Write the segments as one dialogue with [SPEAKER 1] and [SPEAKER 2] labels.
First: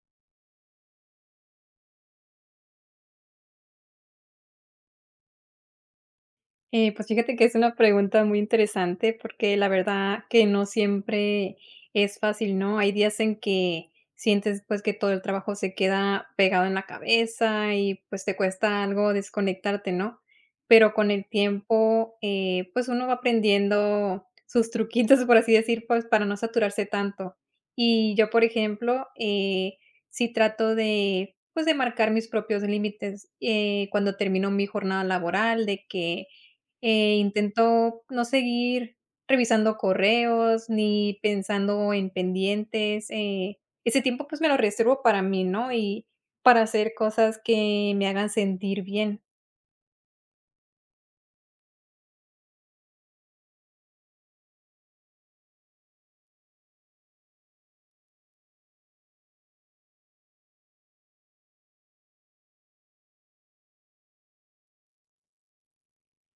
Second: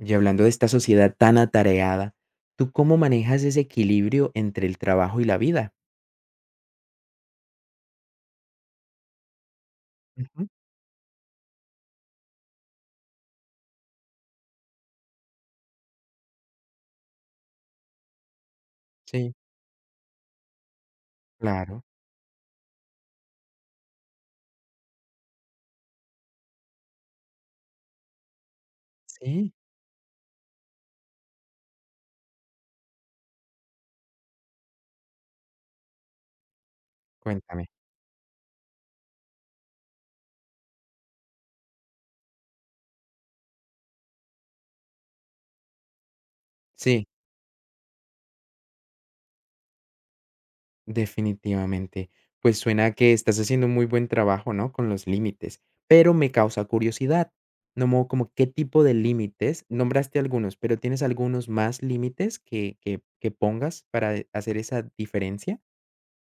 [SPEAKER 1] Y hablando de esta sociedad tan atareada, ¿tú cómo manejas ese equilibrio entre el trabajo y la vida?
[SPEAKER 2] Pues fíjate que es una pregunta muy interesante porque la verdad que
[SPEAKER 1] Ujú.
[SPEAKER 2] no siempre es fácil, ¿no? Hay días en que sientes pues que todo el trabajo se queda pegado en la cabeza y pues te cuesta algo
[SPEAKER 1] Sí.
[SPEAKER 2] desconectarte, ¿no? Pero con el
[SPEAKER 1] Claro,
[SPEAKER 2] tiempo pues uno va aprendiendo sus truquitos, por así decir, pues para no saturarse tanto. Y yo, por ejemplo,
[SPEAKER 1] sí,
[SPEAKER 2] sí trato de pues de marcar mis propios límites cuando termino mi jornada laboral, de que
[SPEAKER 1] cuéntame.
[SPEAKER 2] intento no seguir revisando correos ni pensando en pendientes. Ese tiempo pues me lo reservo para mí, ¿no? Y para hacer
[SPEAKER 1] Sí,
[SPEAKER 2] cosas que me hagan sentir bien.
[SPEAKER 1] definitivamente. Pues suena que estás haciendo un muy buen trabajo, ¿no? Con los límites, pero me causa curiosidad. No, como qué tipo de límites, nombraste algunos, pero ¿tienes algunos más límites que pongas para hacer esa diferencia?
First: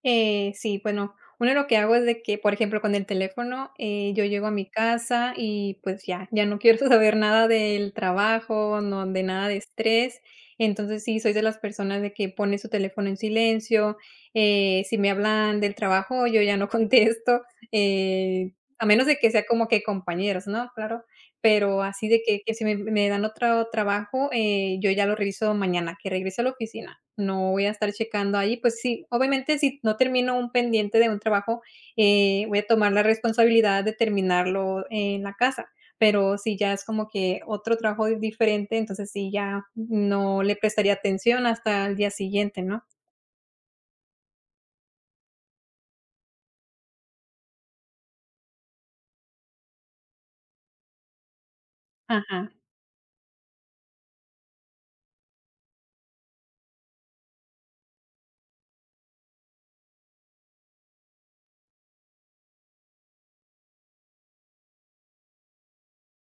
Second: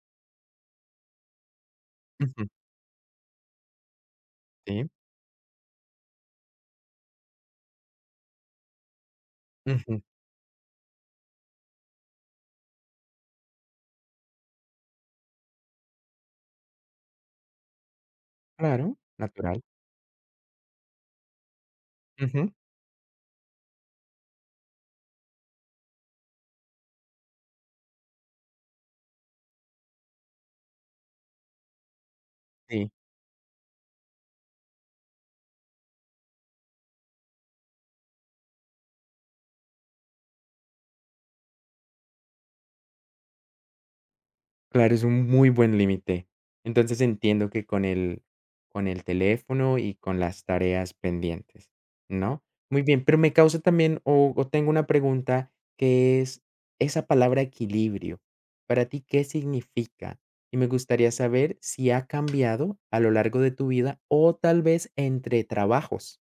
[SPEAKER 2] Sí, bueno, uno lo que hago es de que,
[SPEAKER 1] Ujú.
[SPEAKER 2] por ejemplo, con el teléfono, yo llego a mi
[SPEAKER 1] Sí,
[SPEAKER 2] casa y pues ya no quiero saber nada del trabajo, no de nada de
[SPEAKER 1] ujú,
[SPEAKER 2] estrés. Entonces sí, soy de las personas de que pone su teléfono en silencio. Si me hablan del trabajo, yo ya no contesto, a
[SPEAKER 1] claro,
[SPEAKER 2] menos de que sea
[SPEAKER 1] natural.
[SPEAKER 2] como que compañeros, ¿no? Claro. Pero así de que
[SPEAKER 1] Ujú,
[SPEAKER 2] que si me dan otro trabajo, yo ya lo reviso mañana, que regrese a la oficina. No voy a estar checando ahí, pues sí, obviamente, si no termino un pendiente de un trabajo, voy a
[SPEAKER 1] sí.
[SPEAKER 2] tomar la responsabilidad de terminarlo en la casa, pero si ya es como que otro trabajo diferente, entonces sí, ya no le prestaría atención hasta el día siguiente, ¿no?
[SPEAKER 1] Claro, es un muy buen límite. Entonces entiendo que con el teléfono y con las tareas pendientes, ¿no?
[SPEAKER 2] Ajá.
[SPEAKER 1] Muy bien, pero me causa también, o tengo una pregunta que es esa palabra equilibrio. Para ti, ¿qué significa? Y me gustaría saber si ha cambiado a lo largo de tu vida o tal vez entre trabajos.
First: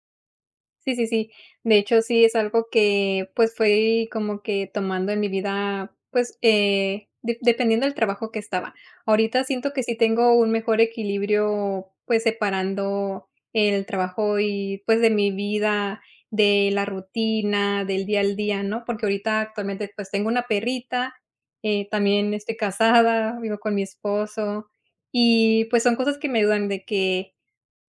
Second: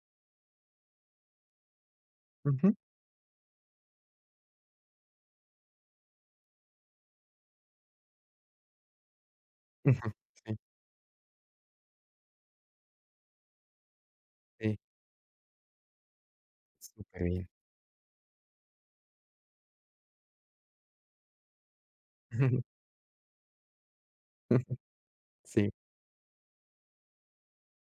[SPEAKER 2] Sí, sí, sí. De hecho, sí es algo
[SPEAKER 1] Ujú.
[SPEAKER 2] que, pues, fue como que tomando en mi vida, pues, de dependiendo del trabajo que estaba. Ahorita siento que sí
[SPEAKER 1] Ujú.
[SPEAKER 2] tengo un
[SPEAKER 1] Sí,
[SPEAKER 2] mejor equilibrio, pues, separando el trabajo
[SPEAKER 1] sí,
[SPEAKER 2] y, pues, de mi vida, de la
[SPEAKER 1] súper bien.
[SPEAKER 2] rutina, del día al día, ¿no? Porque ahorita actualmente, pues, tengo una perrita, también estoy casada, vivo con mi esposo y,
[SPEAKER 1] Sí,
[SPEAKER 2] pues, son cosas que me ayudan de que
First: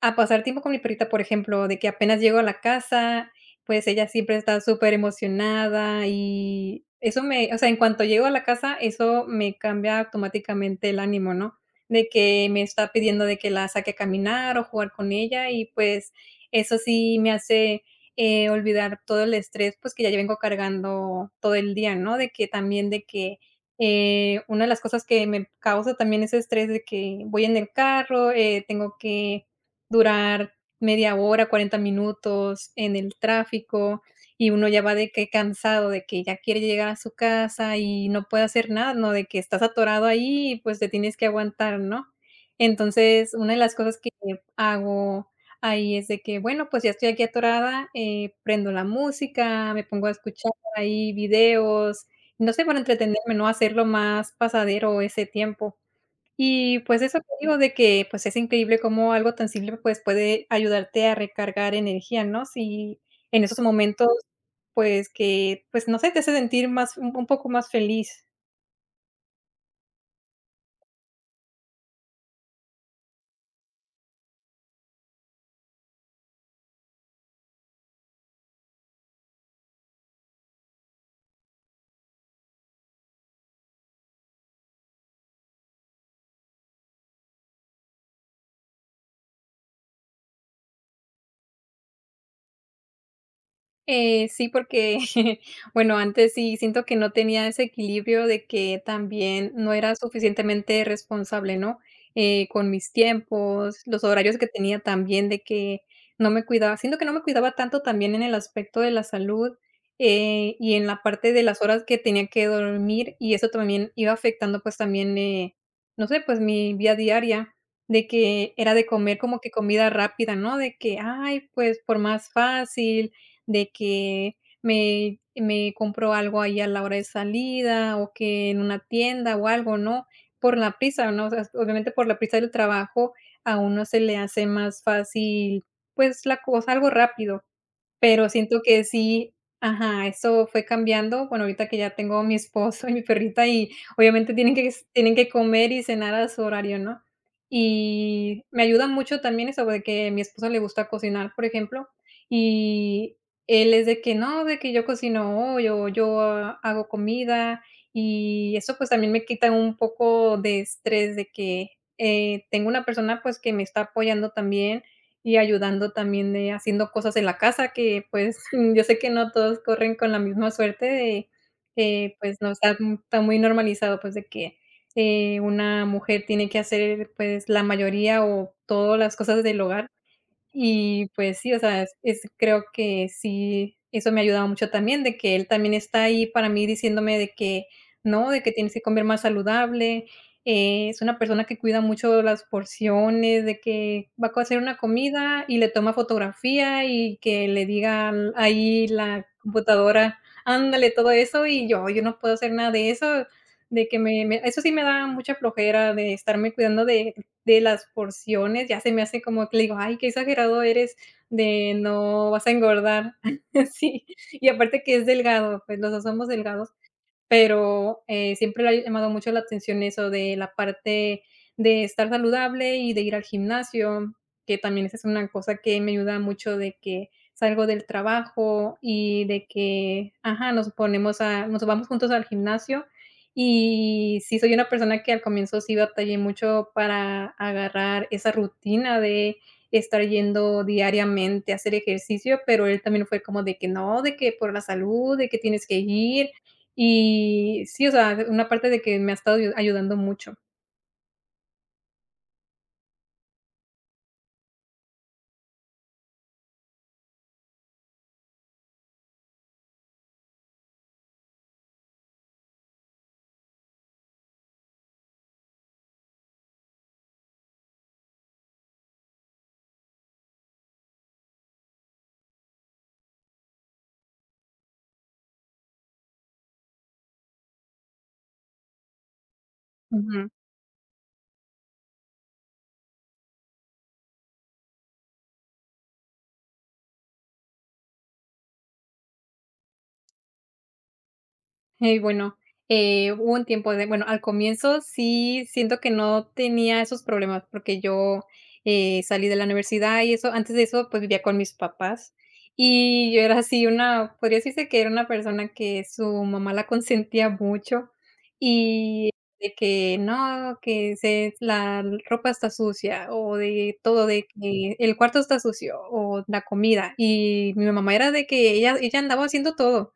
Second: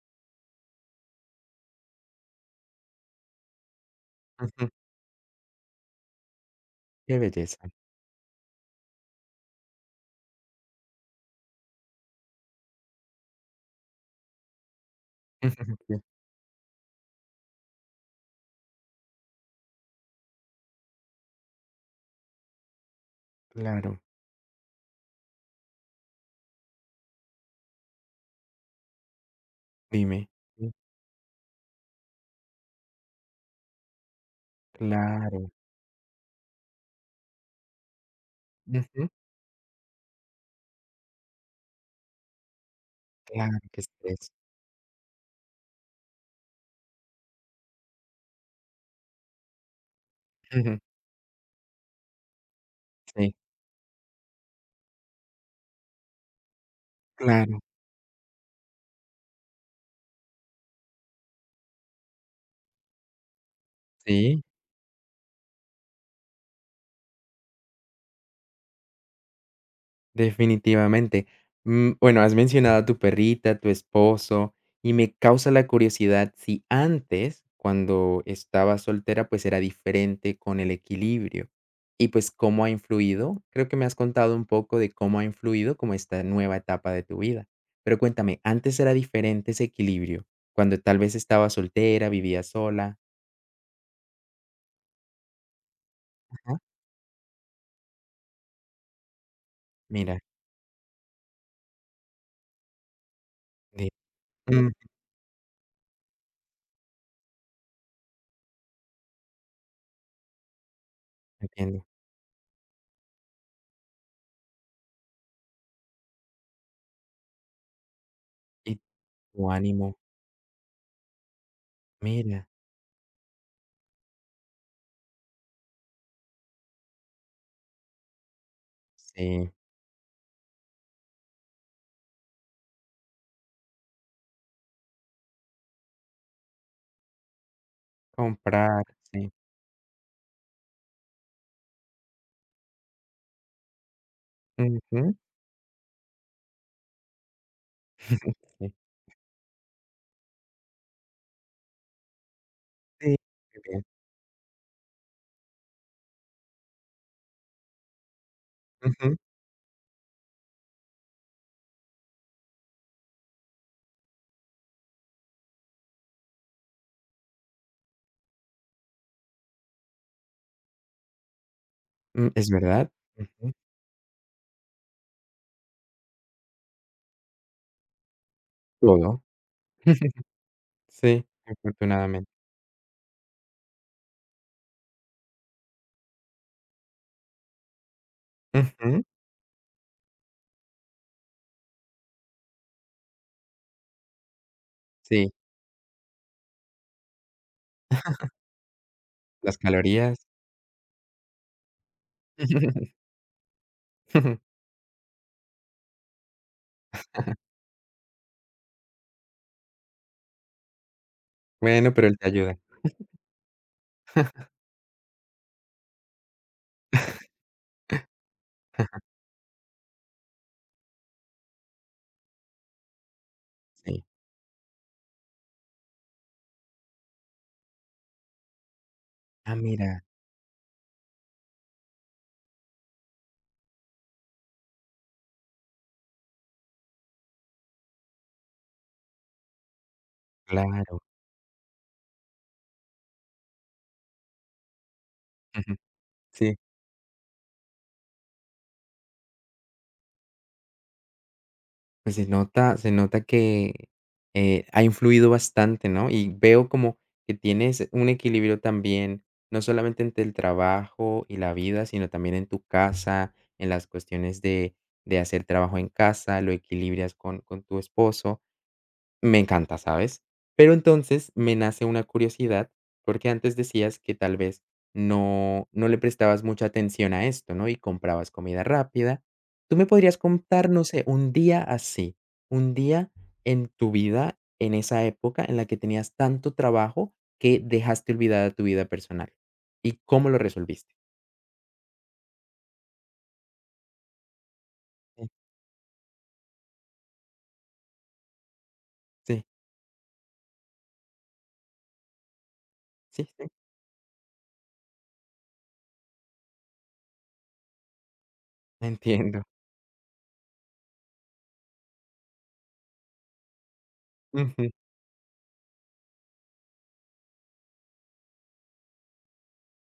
[SPEAKER 2] a pasar tiempo con mi perrita, por ejemplo, de que apenas llego a la casa, pues, ella siempre está
[SPEAKER 1] ujú,
[SPEAKER 2] súper emocionada y
[SPEAKER 1] qué
[SPEAKER 2] eso me o
[SPEAKER 1] belleza.
[SPEAKER 2] sea, en cuanto llego a la casa, eso me cambia automáticamente el ánimo, ¿no? De que me está pidiendo de que la saque a caminar o jugar con ella y,
[SPEAKER 1] Sí,
[SPEAKER 2] pues, eso sí me hace, olvidar todo el estrés, pues, que ya yo vengo cargando todo el día, ¿no? De que también de que,
[SPEAKER 1] claro,
[SPEAKER 2] una de las cosas que me causa también ese estrés de que voy en el carro, tengo que
[SPEAKER 1] dime.
[SPEAKER 2] durar media hora, 40 minutos en el tráfico, y uno ya va de que
[SPEAKER 1] Claro,
[SPEAKER 2] cansado, de que ya quiere llegar a su casa y no puede hacer nada,
[SPEAKER 1] ujú,
[SPEAKER 2] ¿no? De que estás atorado ahí y, pues, te tienes que aguantar, ¿no? Entonces, una de
[SPEAKER 1] claro,
[SPEAKER 2] las
[SPEAKER 1] qué
[SPEAKER 2] cosas que
[SPEAKER 1] estrés.
[SPEAKER 2] hago ahí es de que, bueno, pues, ya estoy aquí atorada, prendo la música, me pongo a escuchar
[SPEAKER 1] Ujú,
[SPEAKER 2] ahí videos, no sé, para entretenerme,
[SPEAKER 1] sí.
[SPEAKER 2] ¿no? Hacerlo más pasadero ese tiempo. Y, pues, eso te digo
[SPEAKER 1] Claro.
[SPEAKER 2] de que, pues, es increíble cómo algo tan simple, pues, puede ayudarte a recargar energía, ¿no? Si en esos momentos,
[SPEAKER 1] Sí,
[SPEAKER 2] pues, que, pues, no sé, te hace sentir más un poco más feliz.
[SPEAKER 1] definitivamente. Bueno, has mencionado a tu perrita, tu esposo, y me causa la curiosidad si antes, cuando estabas soltera, pues era diferente con el equilibrio. Y pues, ¿cómo ha influido? Creo que me has contado un poco de cómo ha influido como esta nueva etapa de tu vida. Pero cuéntame, ¿antes era diferente ese equilibrio? Cuando tal vez estabas soltera, vivías sola.
[SPEAKER 2] Sí, porque, bueno, antes sí
[SPEAKER 1] Ajá.
[SPEAKER 2] siento que no tenía ese equilibrio de que también no era
[SPEAKER 1] Mira,
[SPEAKER 2] suficientemente responsable, ¿no? Con mis tiempos,
[SPEAKER 1] di.
[SPEAKER 2] los horarios que tenía también de que no me cuidaba, siento que no me cuidaba tanto también en el aspecto de la salud y en la parte de las horas
[SPEAKER 1] Entiendo.
[SPEAKER 2] que tenía que dormir y eso también iba afectando pues también, no sé, pues mi vida diaria de que era
[SPEAKER 1] Y
[SPEAKER 2] de comer como que
[SPEAKER 1] tu
[SPEAKER 2] comida
[SPEAKER 1] ánimo,
[SPEAKER 2] rápida, ¿no? De que, ay, pues por más
[SPEAKER 1] mira,
[SPEAKER 2] fácil de que me compró algo ahí a la hora de salida, o que en una tienda o
[SPEAKER 1] sí,
[SPEAKER 2] algo, ¿no? Por la prisa, ¿no? O sea, obviamente por la prisa del trabajo a uno se le hace más fácil, pues, la cosa algo rápido. Pero siento
[SPEAKER 1] comprar,
[SPEAKER 2] que
[SPEAKER 1] sí,
[SPEAKER 2] sí ajá, eso fue cambiando. Bueno, ahorita que ya tengo a mi esposo y mi perrita, y obviamente tienen que
[SPEAKER 1] ujú,
[SPEAKER 2] tienen que comer y cenar a su horario, ¿no? Y me
[SPEAKER 1] sí,
[SPEAKER 2] ayuda mucho también eso de que a mi esposo le gusta cocinar, por ejemplo,
[SPEAKER 1] sí,
[SPEAKER 2] y
[SPEAKER 1] muy
[SPEAKER 2] él
[SPEAKER 1] bien,
[SPEAKER 2] es de que no, de que yo cocino hoy, o yo hago comida, y eso, pues, también
[SPEAKER 1] ujú,
[SPEAKER 2] me quita un poco de estrés de que, tengo una persona, pues, que me está apoyando también y ayudando también de haciendo cosas en la casa que, pues, yo sé que no todos corren con la misma suerte de que,
[SPEAKER 1] mm,
[SPEAKER 2] pues, no
[SPEAKER 1] es
[SPEAKER 2] está
[SPEAKER 1] verdad,
[SPEAKER 2] m está muy
[SPEAKER 1] ujú,
[SPEAKER 2] normalizado, pues, de que, una mujer tiene que hacer, pues, la mayoría o todas las
[SPEAKER 1] todo,
[SPEAKER 2] cosas del hogar. Y
[SPEAKER 1] sí,
[SPEAKER 2] pues sí, o sea, es
[SPEAKER 1] afortunadamente,
[SPEAKER 2] creo que sí, eso me ha ayudado mucho también, de que él también está ahí para mí diciéndome de que no, de que tienes que
[SPEAKER 1] ujú,
[SPEAKER 2] comer más saludable. Es una persona que cuida mucho las porciones, de que va a hacer una
[SPEAKER 1] sí,
[SPEAKER 2] comida y le toma fotografía y que le diga al ahí la
[SPEAKER 1] las calorías,
[SPEAKER 2] computadora: "Ándale", todo eso, y yo no puedo hacer nada de eso, de que me me eso sí me da mucha flojera de estarme cuidando de las porciones, ya se me hace como que le digo: "Ay, qué exagerado eres de
[SPEAKER 1] bueno, pero él te
[SPEAKER 2] no vas a
[SPEAKER 1] ayuda,
[SPEAKER 2] engordar". Sí, y aparte que es delgado, pues los 2 somos delgados, pero, siempre le ha llamado mucho la atención eso de la parte de estar saludable y de ir al
[SPEAKER 1] sí,
[SPEAKER 2] gimnasio, que también esa es una cosa que me ayuda mucho de que salgo del trabajo y de
[SPEAKER 1] ah, mira,
[SPEAKER 2] que, ajá, nos ponemos a nos vamos juntos al gimnasio. Y sí soy una persona que al comienzo sí batallé mucho para agarrar esa rutina de estar yendo
[SPEAKER 1] claro,
[SPEAKER 2] diariamente a hacer ejercicio, pero él también fue como de que no, de que por la salud, de que tienes
[SPEAKER 1] ujú,
[SPEAKER 2] que ir,
[SPEAKER 1] sí.
[SPEAKER 2] y sí, o sea, una parte de que me ha estado ayudando mucho.
[SPEAKER 1] Pues se nota que, ha influido bastante, ¿no? Y veo como que tienes un equilibrio también, no solamente entre el trabajo y la vida, sino también en tu casa, en las cuestiones de hacer trabajo en casa, lo equilibrias con tu esposo. Me encanta, ¿sabes? Pero entonces me nace una curiosidad, porque antes decías que tal vez no le prestabas mucha atención a esto, ¿no? Y comprabas comida rápida. ¿Tú me podrías
[SPEAKER 2] Ujú.
[SPEAKER 1] contar, no sé, un día así, un día en tu vida, en esa época en la que tenías tanto trabajo que dejaste olvidada tu vida personal? ¿Y cómo lo resolviste?
[SPEAKER 2] Bueno, hubo un tiempo de bueno, al comienzo
[SPEAKER 1] Sí,
[SPEAKER 2] sí siento que no tenía esos problemas, porque yo, salí de la
[SPEAKER 1] sí,
[SPEAKER 2] universidad y eso. Antes de eso, pues, vivía con mis papás, y yo
[SPEAKER 1] sí,
[SPEAKER 2] era
[SPEAKER 1] sí,
[SPEAKER 2] así una podría decirse que era una persona que su mamá la consentía mucho, y
[SPEAKER 1] entiendo.
[SPEAKER 2] de que no, que se la ropa está sucia, o de todo, de
[SPEAKER 1] Ujú,
[SPEAKER 2] que el cuarto está sucio, o la comida. Y mi mamá era de que ella andaba haciendo todo.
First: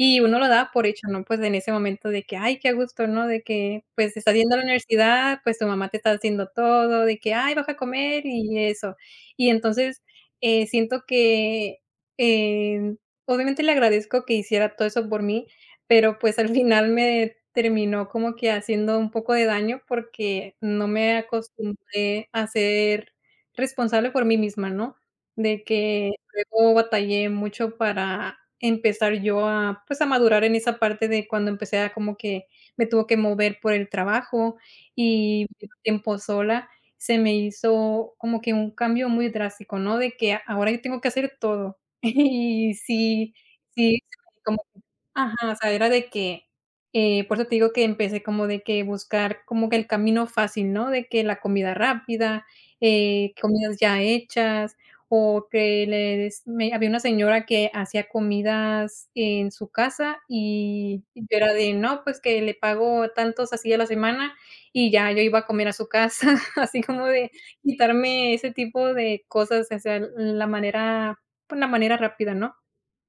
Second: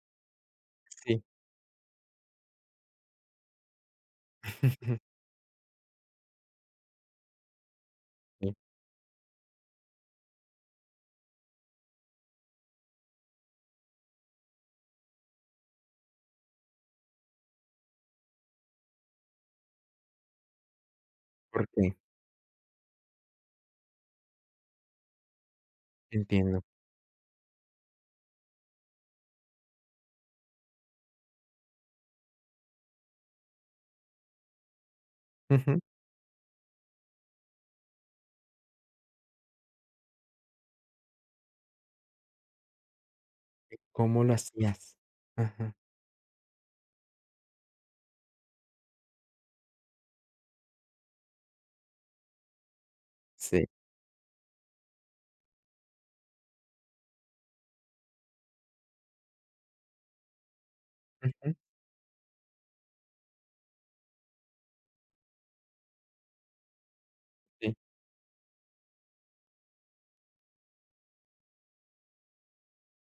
[SPEAKER 2] Y uno lo da por hecho,
[SPEAKER 1] sí.
[SPEAKER 2] ¿no? Pues, en ese momento de que, ay, qué a gusto, ¿no? De que, pues, estás yendo a la universidad, pues, tu mamá te está haciendo todo, de que: "Ay, baja a comer",
[SPEAKER 1] Sí,
[SPEAKER 2] y eso. Y entonces, siento que, eh, obviamente le agradezco que hiciera todo eso por mí, pero, pues, al final me terminó como que haciendo un poco de daño, porque no me
[SPEAKER 1] ¿por qué?
[SPEAKER 2] acostumbré a ser responsable por mí misma, ¿no? De que
[SPEAKER 1] Entiendo.
[SPEAKER 2] luego batallé mucho para empezar yo a, pues, a madurar en esa parte de cuando empecé a como que me tuvo que mover por el trabajo y
[SPEAKER 1] Ujú.
[SPEAKER 2] tiempo sola, se me hizo como que un cambio muy drástico, ¿no? De que ahora yo tengo que hacer todo. Y sí, sí,
[SPEAKER 1] ¿Cómo lo hacías?
[SPEAKER 2] ajá, o sea,
[SPEAKER 1] Ajá.
[SPEAKER 2] era de que, por eso te digo que empecé como de que buscar como que el camino fácil, ¿no? De que la comida rápida,
[SPEAKER 1] Sí.
[SPEAKER 2] comidas ya hechas, o que les me había una señora que hacía comidas en su casa y yo era
[SPEAKER 1] Ujú,
[SPEAKER 2] de: "No, pues que le pago tantos así a la semana", y ya yo iba a comer a su casa, así como de
[SPEAKER 1] sí.
[SPEAKER 2] quitarme ese tipo de cosas, o sea, la manera, pues, la manera rápida, ¿no?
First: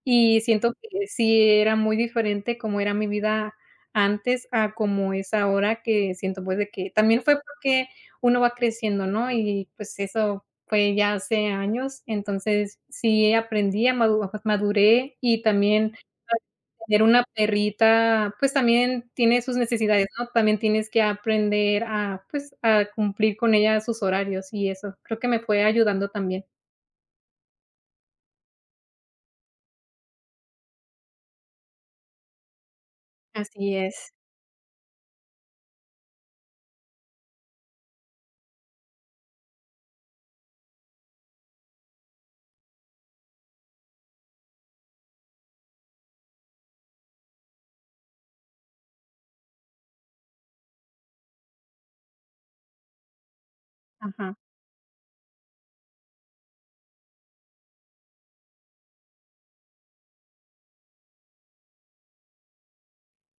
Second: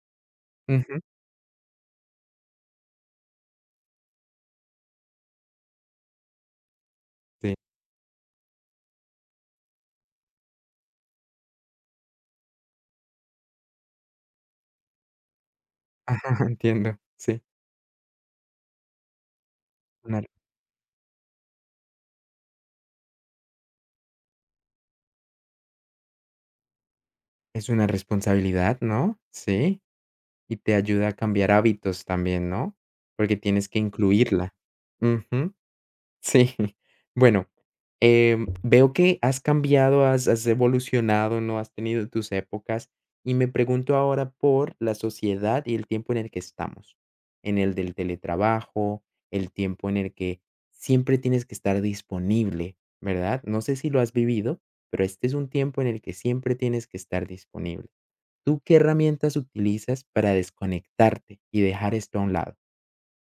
[SPEAKER 2] Y siento
[SPEAKER 1] Ujú,
[SPEAKER 2] que sí era muy diferente como era mi vida antes a como es ahora, que siento, pues, de que también fue
[SPEAKER 1] sí.
[SPEAKER 2] porque uno va creciendo, ¿no? Y, pues, eso fue ya hace años. Entonces, sí aprendí a maduré y también al
[SPEAKER 1] Ajá, entiendo,
[SPEAKER 2] tener una
[SPEAKER 1] sí.
[SPEAKER 2] perrita, pues, también tiene sus necesidades,
[SPEAKER 1] Una
[SPEAKER 2] ¿no? También tienes que aprender a, pues, a cumplir con ella sus horarios y eso. Creo que me fue ayudando también.
[SPEAKER 1] es una responsabilidad, ¿no? Sí, y te ayuda a cambiar hábitos también, ¿no? Porque tienes
[SPEAKER 2] Así
[SPEAKER 1] que
[SPEAKER 2] es.
[SPEAKER 1] incluirla. Ujú. Sí, bueno, veo que has cambiado, has evolucionado, ¿no? Has tenido tus épocas, y me pregunto ahora por la sociedad y el tiempo en el que estamos, en el del teletrabajo, el tiempo en el que siempre tienes que estar disponible, ¿verdad? No sé si lo has
[SPEAKER 2] Ajá.
[SPEAKER 1] vivido, pero este es un tiempo en el que siempre tienes que estar disponible. ¿Tú qué herramientas utilizas para desconectarte y dejar esto a un lado?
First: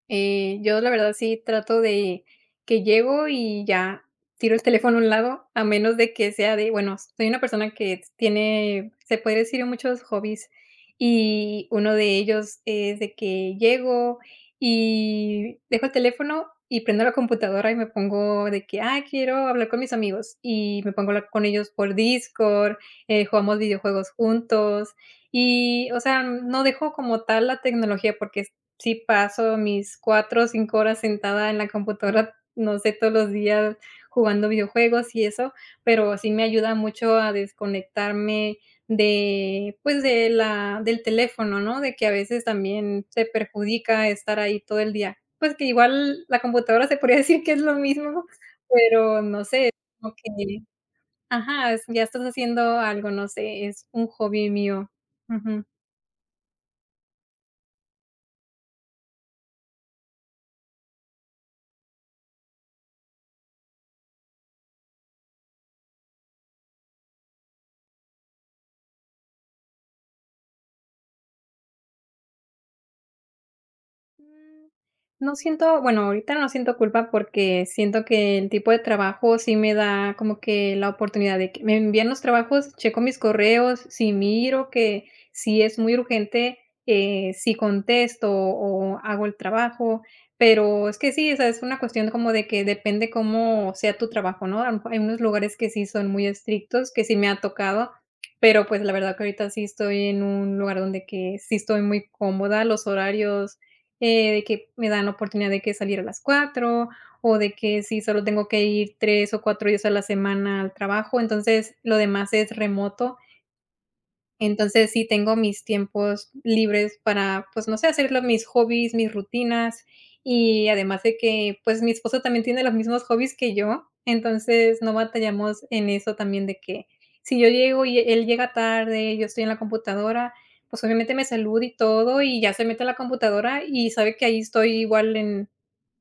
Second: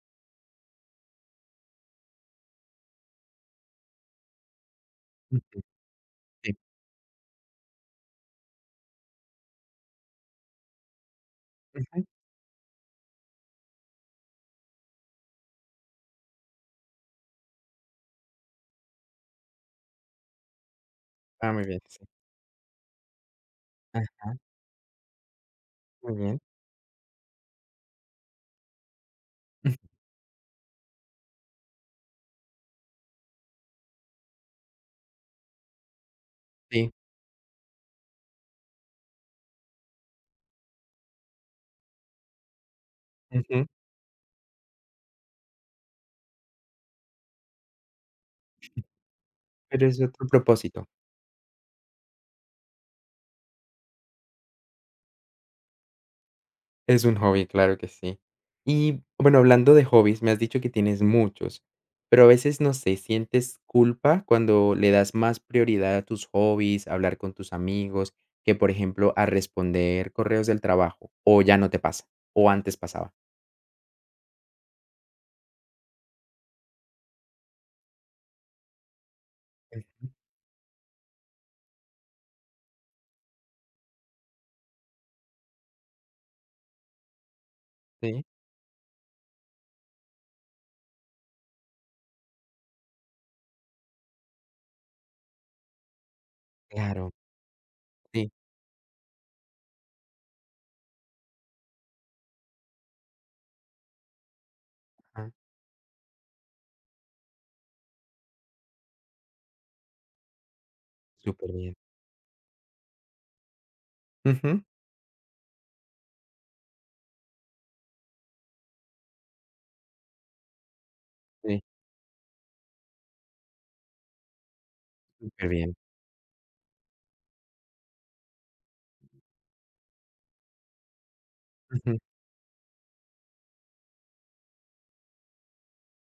[SPEAKER 2] Yo la verdad sí trato de que llego y ya tiro el teléfono a un lado,
[SPEAKER 1] Mm,
[SPEAKER 2] a menos de que sea
[SPEAKER 1] sí.
[SPEAKER 2] de, bueno, soy una persona que tiene, se puede decir, muchos hobbies y uno
[SPEAKER 1] Ujú.
[SPEAKER 2] de ellos es de que llego y dejo el teléfono y prendo la computadora y me pongo de que, quiero hablar con mis amigos y me pongo a hablar con
[SPEAKER 1] Ah, muy
[SPEAKER 2] ellos
[SPEAKER 1] bien,
[SPEAKER 2] por
[SPEAKER 1] sí.
[SPEAKER 2] Discord, jugamos videojuegos
[SPEAKER 1] Ajá,
[SPEAKER 2] juntos. Y, o
[SPEAKER 1] muy
[SPEAKER 2] sea,
[SPEAKER 1] bien.
[SPEAKER 2] no dejo como tal la tecnología porque sí paso mis 4 o 5 horas sentada en la computadora, no sé, todos los días jugando videojuegos y eso, pero sí me ayuda
[SPEAKER 1] Sí,
[SPEAKER 2] mucho a desconectarme de, pues, de la del teléfono, ¿no? De que a veces también te
[SPEAKER 1] ujú,
[SPEAKER 2] perjudica estar ahí todo el día. Pues, que igual la computadora se podría decir que es lo mismo, pero no sé,
[SPEAKER 1] pero es
[SPEAKER 2] como
[SPEAKER 1] otro
[SPEAKER 2] que
[SPEAKER 1] propósito.
[SPEAKER 2] ajá, es ya estás haciendo algo, no sé, es un hobby mío. Ujú.
[SPEAKER 1] Es un hobby, claro que sí. Y bueno, hablando de hobbies, me has dicho que tienes muchos, pero a veces, no sé, ¿sientes culpa cuando le das más prioridad a tus hobbies, a hablar con tus amigos, que, por ejemplo, a responder correos del trabajo? ¿O ya no te pasa? ¿O antes pasaba?
[SPEAKER 2] Mm, no siento, bueno, ahorita no siento culpa porque siento que el tipo de trabajo sí me
[SPEAKER 1] Eh,
[SPEAKER 2] da como que la oportunidad de que me envían los trabajos, checo mis correos, si miro que si es muy urgente, sí
[SPEAKER 1] sí,
[SPEAKER 2] contesto o hago el trabajo, pero es que sí, o sea, es una cuestión como de que depende cómo sea tu trabajo, ¿no? A lo mejor hay unos lugares que sí son muy estrictos, que
[SPEAKER 1] claro,
[SPEAKER 2] sí me ha tocado,
[SPEAKER 1] sí,
[SPEAKER 2] pero pues la verdad que ahorita sí estoy en un lugar donde que sí estoy muy cómoda, los horarios de que me dan la
[SPEAKER 1] ajá,
[SPEAKER 2] oportunidad de que salir a las 4 o de que si solo tengo que ir 3 o 4 días a la semana al trabajo,
[SPEAKER 1] súper
[SPEAKER 2] entonces
[SPEAKER 1] bien.
[SPEAKER 2] lo demás es remoto.
[SPEAKER 1] Ujú,
[SPEAKER 2] Entonces, sí tengo mis tiempos libres para, pues, no sé, hacerlo mis hobbies, mis rutinas, y además de que,
[SPEAKER 1] sí,
[SPEAKER 2] pues, mi esposo también tiene los mismos hobbies que yo, entonces no
[SPEAKER 1] súper
[SPEAKER 2] batallamos
[SPEAKER 1] bien.
[SPEAKER 2] en eso también de que si yo llego y él llega tarde, yo estoy en la computadora, pues, obviamente me saluda y
[SPEAKER 1] Ujú,
[SPEAKER 2] todo, y ya se mete a la computadora y sabe que ahí estoy igual en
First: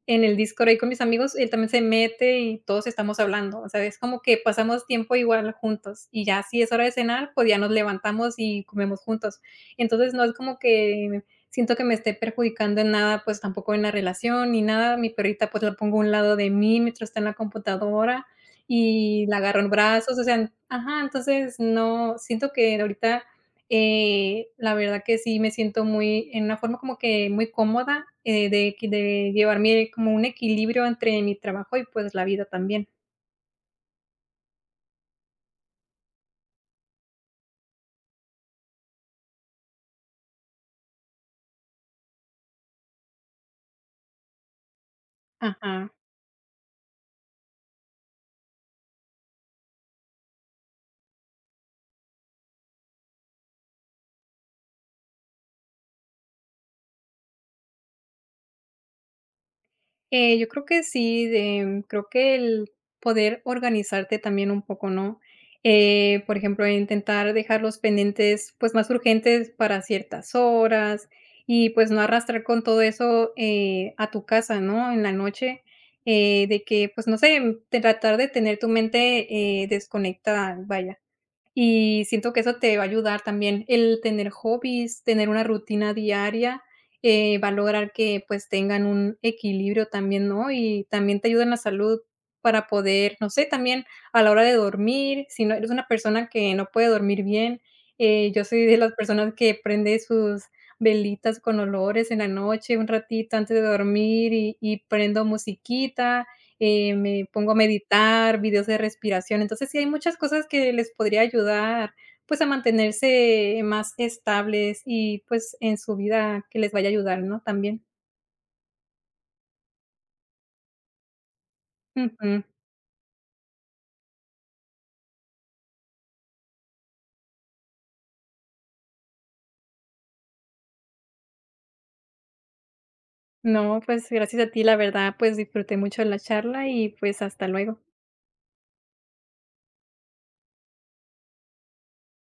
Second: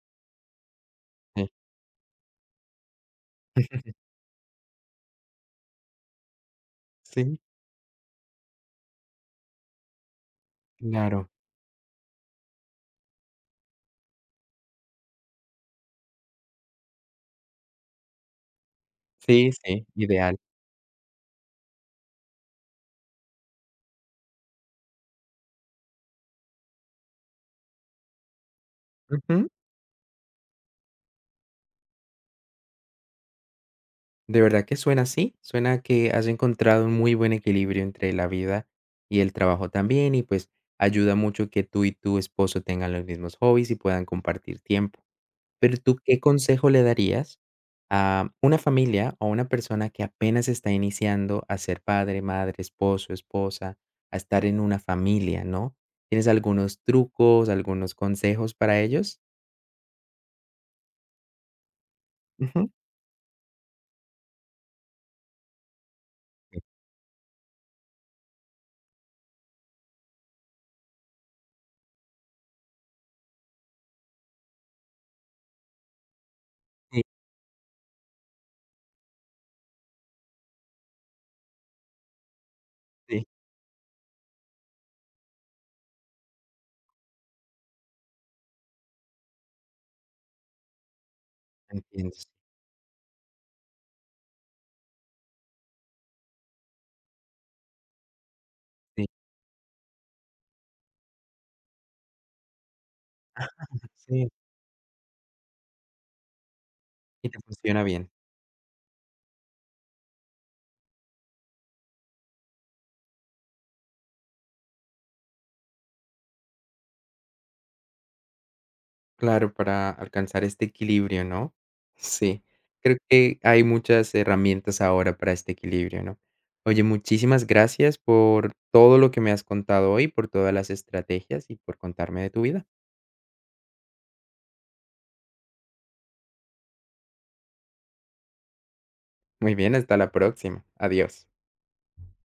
[SPEAKER 2] en el Discord ahí con mis amigos,
[SPEAKER 1] sí,
[SPEAKER 2] él también se mete y todos estamos hablando, o sea, es como que pasamos tiempo igual juntos y ya si es hora de cenar,
[SPEAKER 1] sí,
[SPEAKER 2] pues ya nos levantamos y comemos juntos. Entonces, no es como que
[SPEAKER 1] claro.
[SPEAKER 2] siento que me esté perjudicando en nada, pues tampoco en la relación ni nada. Mi perrita, pues la pongo a un lado de mí mientras está en la computadora y la
[SPEAKER 1] Sí,
[SPEAKER 2] agarro en
[SPEAKER 1] sí,
[SPEAKER 2] brazos, o
[SPEAKER 1] ideal.
[SPEAKER 2] sea, ajá, entonces no, siento que ahorita la verdad que sí me siento muy en una forma como que muy cómoda, de que de
[SPEAKER 1] Ujú.
[SPEAKER 2] llevar como un equilibrio entre mi trabajo y, pues, la vida también.
[SPEAKER 1] De verdad que suena así, suena que has encontrado un muy buen equilibrio entre la vida y el trabajo también y pues ayuda mucho que tú y tu esposo tengan los mismos hobbies y puedan compartir tiempo. Pero
[SPEAKER 2] Ajá.
[SPEAKER 1] tú, ¿qué consejo le darías a una familia o a una persona que apenas está iniciando a ser padre, madre, esposo, esposa, a estar en una familia, ¿no? ¿Tienes algunos trucos, algunos consejos para ellos?
[SPEAKER 2] Yo creo que sí, de, creo que
[SPEAKER 1] Ujú.
[SPEAKER 2] el poder organizarte también un poco, ¿no? Por
[SPEAKER 1] Sí,
[SPEAKER 2] ejemplo, intentar dejar los pendientes, pues, más urgentes para ciertas horas y, pues, no arrastrar con todo eso, a tu casa, ¿no? En la noche, de que, pues, no sé, tratar de tener tu mente, desconectada, vaya. Y siento que eso te va a ayudar
[SPEAKER 1] sí,
[SPEAKER 2] también el tener hobbies, tener una rutina diaria, va a lograr que, pues, tengan un equilibrio también, ¿no? Y también te ayuda en la salud
[SPEAKER 1] entiendo.
[SPEAKER 2] para poder, no sé, también a la hora de dormir, si no eres una persona que no puede dormir bien, yo soy de las
[SPEAKER 1] Sí,
[SPEAKER 2] personas que prende sus velitas con olores en la noche un ratito antes de
[SPEAKER 1] sí,
[SPEAKER 2] dormir y prendo musiquita me
[SPEAKER 1] y te
[SPEAKER 2] pongo a
[SPEAKER 1] funciona bien.
[SPEAKER 2] meditar, videos de respiración. Entonces, sí hay muchas cosas que les podría ayudar, pues, a mantenerse más estables y, pues, en su vida que les vaya a ayudar, ¿no? También.
[SPEAKER 1] Claro, para alcanzar este equilibrio, ¿no? Sí,
[SPEAKER 2] Ujú.
[SPEAKER 1] creo que hay muchas herramientas ahora para este equilibrio, ¿no? Oye, muchísimas gracias por todo lo que me has contado hoy, por todas las estrategias y por contarme de tu vida.
[SPEAKER 2] No, pues, gracias a ti, la verdad, pues, disfruté mucho de la charla y, pues, hasta luego.
[SPEAKER 1] Muy bien, hasta la próxima. Adiós.